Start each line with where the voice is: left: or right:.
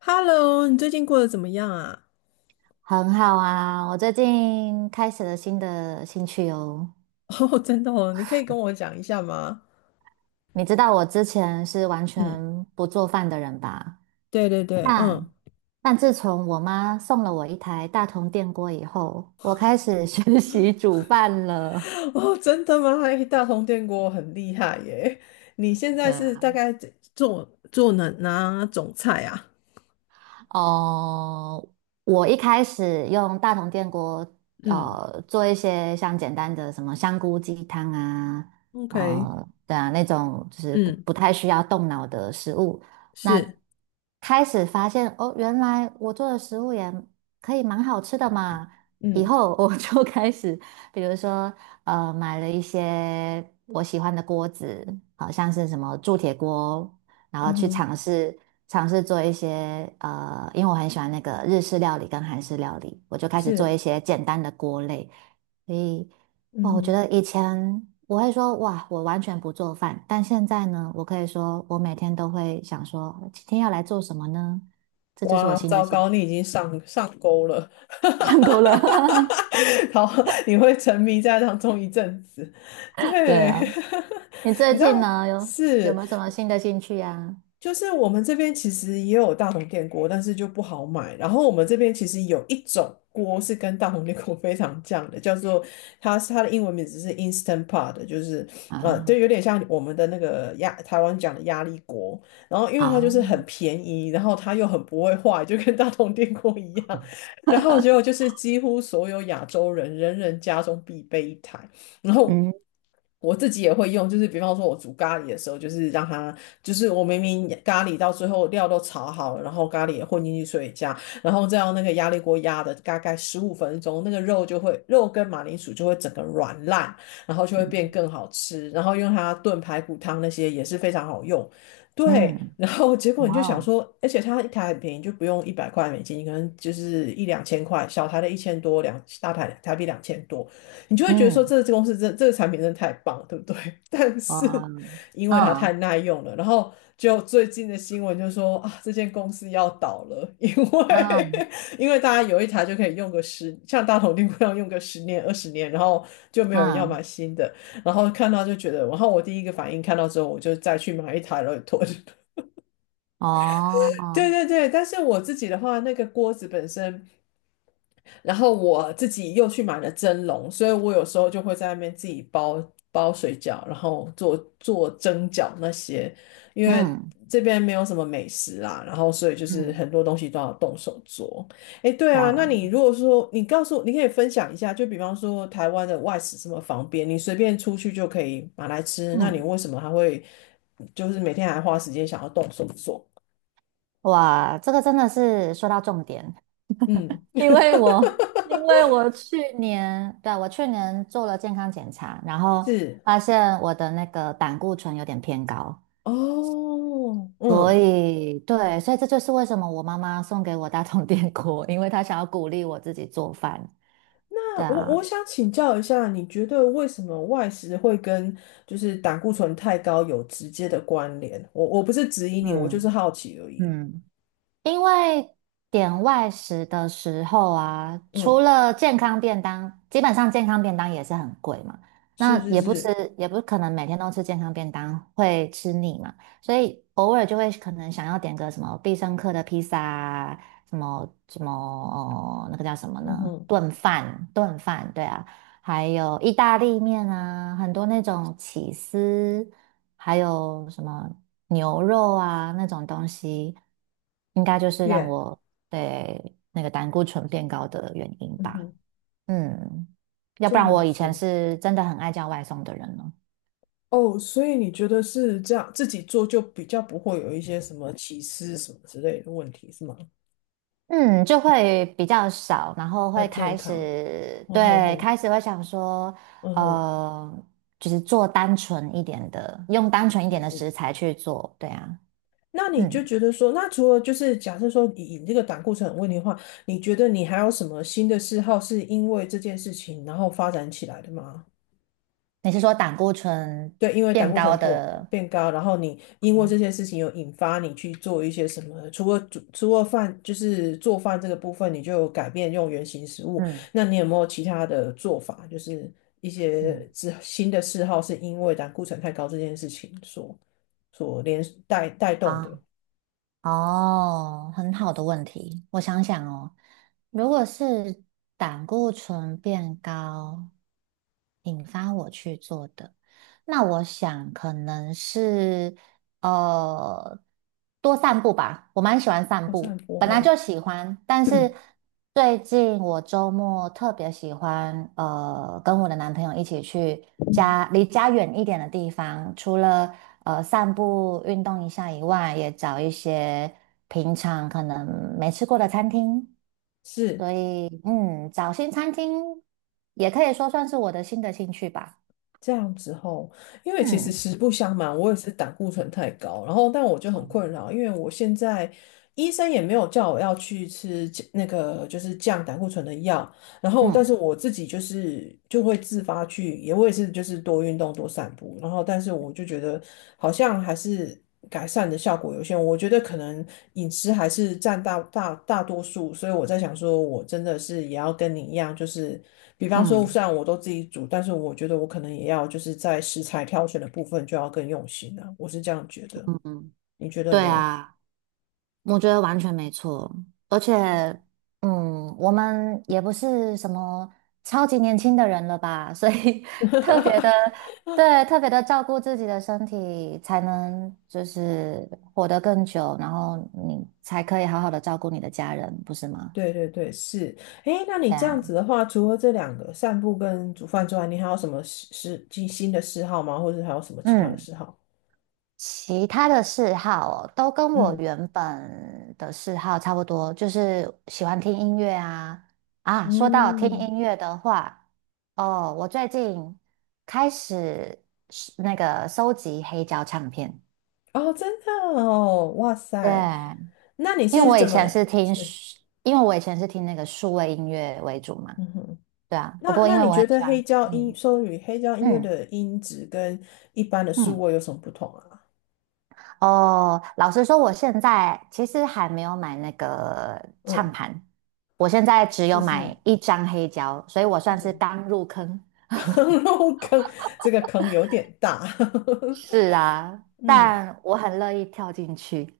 left: Hello，你最近过得怎么样啊？
right: 很好啊，我最近开始了新的兴趣哦。
left: 哦，真的哦，你可以跟我讲一下吗？
right: 你知道我之前是完
left: 嗯，
right: 全不做饭的人吧？
left: 对对对，
right: 但
left: 嗯，
right: 但自从我妈送了我一台大同电锅以后，我开始 学习煮饭了。
left: 哦，真的吗？哎，大同电锅很厉害耶！你现在
right: 对
left: 是大概做做哪种菜啊
right: 哦，我一开始用大同电锅，
left: 嗯
right: 做一些像简单的什么香菇鸡汤啊，
left: ？OK，
right: 对啊，那种就是不
left: 嗯，
right: 不太需要动脑的食物。那
left: 是，
right: 开始发现哦，原来我做的食物也可以蛮好吃的嘛。以
left: 嗯
right: 后我就 开始，比如说买了一些我喜欢的锅子，好像是什么铸铁锅。然后
left: 嗯
right: 去
left: 哼，
right: 尝试做一些因为我很喜欢那个日式料理跟韩式料理，我就开始做一
left: 是，
right: 些简单的锅类。所以，
left: 嗯
right: 哇，我觉
left: 哼，
right: 得以前我会说哇，我完全不做饭，但现在呢，我可以说我每天都会想说今天要来做什么呢？这就是我
left: 哇，
right: 新的
left: 糟
right: 兴
left: 糕，
right: 趣，
left: 你已经上钩了。
right: 看够了。
left: 好，你会沉迷在当中一阵子。
right: 对
left: 对，
right: 啊，你
left: 你
right: 最
left: 知
right: 近
left: 道
right: 呢有有
left: 是，
right: 没有什么新的兴趣呀、
left: 就是我们这边其实也有大同电锅，但是就不好买。然后我们这边其实有一种锅是跟大同电锅非常像的，叫做它的英文名字是 Instant Pot，就是就
right: 啊？
left: 有点像我们的那个台湾讲的压力锅。然后因
right: 啊，
left: 为它就
right: 好，
left: 是很便宜，然后它又很不会坏，就跟大同电锅一样。然后结果就是几乎所有亚洲人人人家中必备一台。然后
right: 嗯
left: 我自己也会用，就是比方说我煮咖喱的时候，就是让它，就是我明明咖喱到最后料都炒好了，然后咖喱也混进去水加，然后再用那个压力锅压的大概15分钟，那个肉就会肉跟马铃薯就会整个软烂，然后就会变更好吃，然后用它炖排骨汤那些也是非常好用。对，
right: 嗯，
left: 然后结果你就
right: 哇
left: 想
right: 哦，
left: 说，而且它一台很便宜，就不用100块美金，可能就是一两千块，小台的1000多，两大台台币2000多。你就会觉得说
right: 嗯，
left: 这个公司真这个产品真的太棒了，对不对？但
right: 哇，
left: 是因为它太
right: 嗯。
left: 耐用了，然后就最近的新闻就说啊，这间公司要倒了，因为
right: 嗯
left: 因为大家有一台就可以用个十，像大同电锅一样用个十年20年，然后就没有人要
right: 嗯，
left: 买新的，然后看到就觉得，然后我第一个反应看到之后，我就再去买一台来囤。
right: 哦，
left: 对对对，但是我自己的话，那个锅子本身。然后我自己又去买了蒸笼，所以我有时候就会在那边自己包水饺，然后做做蒸饺那些，因为
right: 嗯
left: 这边没有什么美食啦，然后所以就是
right: 嗯，
left: 很多东西都要动手做。诶，对啊，那
right: 哇，
left: 你如果说你告诉我，你可以分享一下，就比方说台湾的外食这么方便，你随便出去就可以买来吃，那你
right: 嗯
left: 为什么还会就是每天还花时间想要动手做？
right: 哇，这个真的是说到重点，
left: 嗯，
right: 因为我去年，对啊，我去年做了健康检查，然后
left: 是
right: 发现我的那个胆固醇有点偏高，
left: 哦，
right: 所
left: 嗯
right: 以对，所以这就是为什么我妈妈送给我大同电锅，因为她想要鼓励我自己做饭。
left: 那
right: 对
left: 我
right: 啊，
left: 我想请教一下，你觉得为什么外食会跟就是胆固醇太高有直接的关联？我不是质疑你，我就是
right: 嗯
left: 好奇而已。
right: 嗯。因为点外食的时候啊，除
left: 嗯，
right: 了健康便当，基本上健康便当也是很贵嘛。
left: 是
right: 那
left: 是
right: 也不
left: 是，
right: 是，也不可能每天都吃健康便当，会吃腻嘛。所以偶尔就会可能想要点个什么必胜客的披萨啊，什么什么哦那个叫什么
left: 嗯
right: 呢？
left: 哼，
right: 炖饭，炖饭，对啊。还有意大利面啊，很多那种起司，还有什么牛肉啊那种东西，应该就是让
left: 耶，
right: 我对那个胆固醇变高的原因
left: 嗯
right: 吧。
left: 哼，
right: 嗯，要
left: 这
right: 不然
left: 样
right: 我以前
left: 子。
right: 是真的很爱叫外送的人呢。
left: 哦，所以你觉得是这样，自己做就比较不会有一些什么起司什么之类的问题，是吗？
right: 嗯，就会比较少，然后
left: 要
right: 会
left: 健
right: 开
left: 康。
right: 始，
left: 嗯哼
right: 对，
left: 哼，
right: 开始会想说，
left: 嗯哼，
right: 呃，就是做单纯一点的，用单纯一
left: 是
right: 点的
left: 是。
right: 食材去做，对啊，
left: 那你就
right: 嗯。
left: 觉得说，那除了就是假设说以这个胆固醇很问题的话，你觉得你还有什么新的嗜好是因为这件事情然后发展起来的吗？
right: 你是说胆固醇
left: 对，因为胆
right: 变
left: 固醇
right: 高的？
left: 变高，然后你因为这
right: 嗯
left: 件事情有引发你去做一些什么，除了饭就是做饭这个部分，你就有改变用原形食物，
right: 嗯
left: 那你有没有其他的做法？就是一
right: 嗯
left: 些之新的嗜好是因为胆固醇太高这件事情所连带动
right: 啊
left: 的。
right: 哦，很好的问题。我想想哦，如果是胆固醇变高引发我去做的，那我想可能是呃，多散步吧，我蛮喜欢散
left: 我是很
right: 步，
left: 波
right: 本来
left: 后。
right: 就喜欢，但是 最近我周末特别喜欢，跟我的男朋友一起去家离家远一点的地方，除了散步运动一下以外，也找一些平常可能没吃过的餐厅，
left: 是
right: 所以嗯，找新餐厅也可以说算是我的新的兴趣吧，
left: 这样子吼，因为其实
right: 嗯
left: 实不相瞒，我也是胆固醇太高，然后但我就很困扰，因为我现在医生也没有叫我要去吃那个就是降胆固醇的药。然后，但是
right: 嗯
left: 我自己就是就会自发去，也我也是就是多运动多散步，然后但是我就觉得好像还是改善的效果有限，我觉得可能饮食还是占大多数，所以我在想说，我真的是也要跟你一样，就是比方说
right: 嗯。
left: 虽然我都自己煮，但是我觉得我可能也要就是在食材挑选的部分就要更用心了。我是这样觉得，
right: 嗯嗯，
left: 你觉得
right: 对
left: 呢？
right: 啊。我觉得完全没错，而且，嗯，我们也不是什么超级年轻的人了吧，所以 特别的，对，特别的照顾自己的身体，才能就是活得更久，然后你才可以好好的照顾你的家人，不是吗？
left: 对对对，是。诶，那你
right: 对
left: 这样
right: 啊，
left: 子的话，除了这两个散步跟煮饭之外，你还有什么嗜嗜新新的嗜好吗？或者还有什么其他的
right: 嗯。
left: 嗜好？
right: 其他的嗜好哦，都跟我
left: 嗯
right: 原本的嗜好差不多，就是喜欢听音乐啊。啊，说到听
left: 嗯，
right: 音乐的话，哦，我最近开始是那个收集黑胶唱片。
left: 哦，真的哦，哇
right: 对，
left: 塞，那你
right: 因为
left: 是
right: 我以
left: 怎么
right: 前是听
left: 是？
right: 数，因为我以前是听那个数位音乐为主嘛。
left: 嗯哼，
right: 对啊，不
left: 那
right: 过因
left: 那
right: 为
left: 你
right: 我
left: 觉
right: 很喜
left: 得
right: 欢，
left: 黑胶音，
right: 嗯
left: 双语黑胶音乐
right: 嗯
left: 的音质跟一般的数
right: 嗯。
left: 位有什么不同啊？
right: 哦，老实说，我现在其实还没有买那个唱
left: 嗯，
right: 盘，我现在只有
left: 是是
right: 买
left: 是，
right: 一张黑胶，所以我算是
left: 嗯，
right: 刚入坑。
left: 入坑这个坑有点大。
right: 是啊，
left: 嗯
right: 但我很乐意跳进去。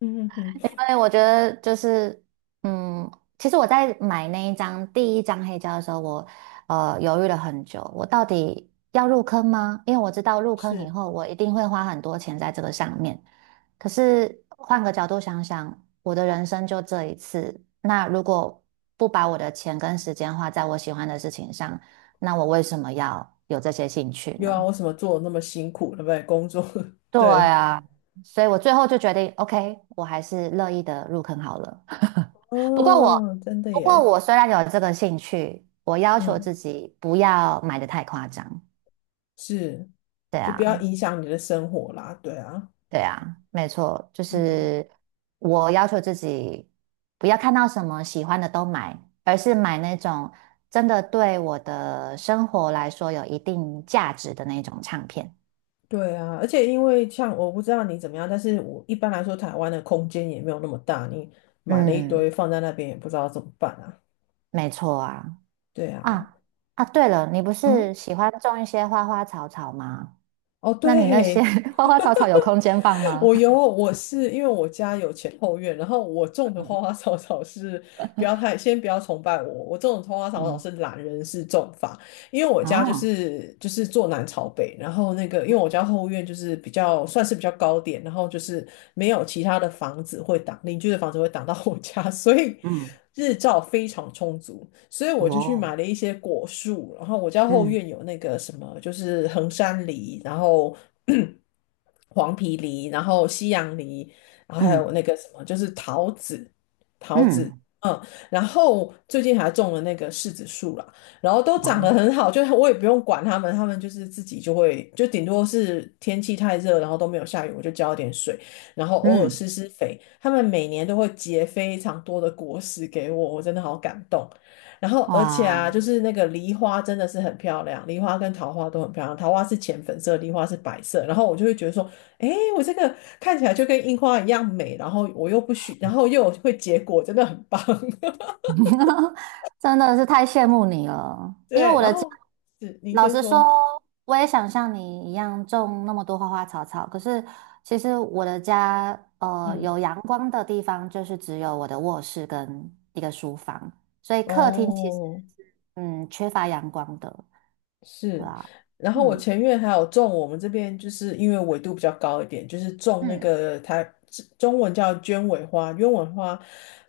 left: 嗯哼哼。
right: 对，我觉得就是，嗯，其实我在买那一张第一张黑胶的时候，我犹豫了很久，我到底要入坑吗？因为我知道入坑以
left: 是。
right: 后，我一定会花很多钱在这个上面。可是换个角度想想，我的人生就这一次，那如果不把我的钱跟时间花在我喜欢的事情上，那我为什么要有这些兴趣
left: 又啊，
right: 呢？
left: 为什么做得那么辛苦，对不对？工作。
right: 对
left: 对，
right: 啊，所以我最后就决定，OK，我还是乐意的入坑好了。不过我，
left: 哦，真的
right: 不过
left: 耶，
right: 我虽然有这个兴趣，我要求
left: 嗯，
right: 自己不要买的太夸张。
left: 是，
right: 对
left: 就不要
right: 啊，
left: 影响你的生活啦，对啊，
right: 对啊，没错，就
left: 嗯，
right: 是我要求自己不要看到什么喜欢的都买，而是买那种真的对我的生活来说有一定价值的那种唱片。
left: 对啊，而且因为像我不知道你怎么样，但是我一般来说台湾的空间也没有那么大，你买了一
right: 嗯，
left: 堆放在那边也不知道怎么办啊，
right: 没错啊。
left: 对啊，
right: 啊啊，对了，你不
left: 嗯。
right: 是喜欢种一些花花草草吗？
left: 哦，
right: 那你那些
left: 对，
right: 花花草草有空间放 吗？
left: 我有，我是因为我家有前后院，然后我种的花花草草是不要太，先不要崇拜我，我种的花花草草
right: 嗯
left: 是懒人式种法，因为我家就
right: 哦。
left: 是就是坐南朝北，然后那个因为我家后院就是比较算是比较高点，然后就是没有其他的房子会挡，邻居的房子会挡到我家。所以日照非常充足，所以我就去
right: 哦，
left: 买了一些果树，然后我家后
right: 嗯
left: 院有那个什么就是衡山梨，然后 黄皮梨，然后西洋梨，然后还有
right: 嗯
left: 那个什么就是桃子，桃子。
right: 嗯，
left: 嗯，然后最近还种了那个柿子树啦，然后都
right: 哇，
left: 长得很好，就我也不用管它们，它们就是自己就会，就顶多是天气太热，然后都没有下雨，我就浇一点水，然后偶尔
right: 嗯
left: 施施肥。它们每年都会结非常多的果实给我，我真的好感动。然后而且
right: 哇，
left: 啊，就是那个梨花真的是很漂亮，梨花跟桃花都很漂亮，桃花是浅粉色，梨花是白色。然后我就会觉得说，诶，我这个看起来就跟樱花一样美，然后我又不需，然后又会结果，真的很棒。
right: 真的是太羡慕你了。因为
left: 对，
right: 我
left: 然
right: 的家，
left: 后是您
right: 老
left: 先
right: 实说，
left: 说。
right: 我也想像你一样种那么多花花草草，可是其实我的家，
left: 嗯。
right: 有阳光的地方就是只有我的卧室跟一个书房，所以客厅其实
left: 哦，
right: 嗯缺乏阳光的，对
left: 是，
right: 啊，
left: 然后我
right: 嗯
left: 前院还有种，我们这边就是因为纬度比较高一点，就是种那
right: 嗯。
left: 个它中文叫鸢尾花，鸢尾花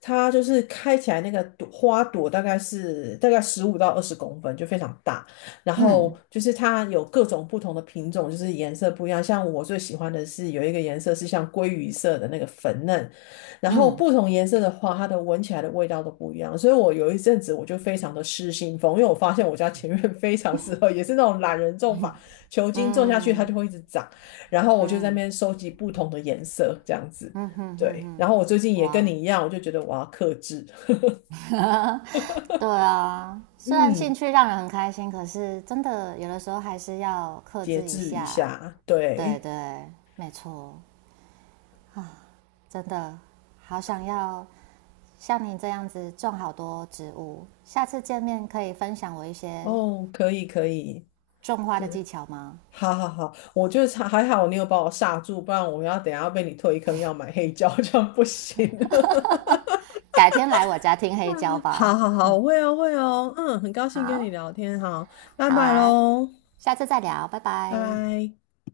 left: 它就是开起来那个朵花朵大概15到20公分，就非常大。然后
right: 嗯
left: 就是它有各种不同的品种，就是颜色不一样。像我最喜欢的是有一个颜色是像鲑鱼色的那个粉嫩，然后
right: 嗯
left: 不同颜色的花，它的闻起来的味道都不一样，所以我有一阵子我就非常的失心疯，因为我发现我家前院非常适合，也是那种懒人种法，球茎种下去它就
right: 嗯
left: 会一直长，然后我就在
right: 嗯
left: 那
right: 嗯
left: 边收集不同的颜色这样子。
right: 嗯哼哼
left: 对，
right: 哼，
left: 然后我最近也跟
right: 哇，
left: 你一样，我就觉得我要克制。
right: 对啊，虽然兴
left: 嗯，
right: 趣让人很开心，可是真的有的时候还是要克
left: 节
right: 制一
left: 制一
right: 下。
left: 下，
right: 对
left: 对，
right: 对，没错，真的好想要像你这样子种好多植物。下次见面可以分享我一些
left: 哦，可以可以，
right: 种花的技
left: 是，
right: 巧吗？
left: 好好好，我就差还好你有把我刹住，不然我要等一下要被你推坑要买黑胶，这样不行。
right: 改天来我家听黑胶
left: 好
right: 吧。
left: 好好，我会哦，会哦，嗯，很高兴跟你
right: 好，
left: 聊天，好，拜
right: 好
left: 拜
right: 啊，
left: 喽，
right: 下次再聊，拜
left: 拜
right: 拜。
left: 拜。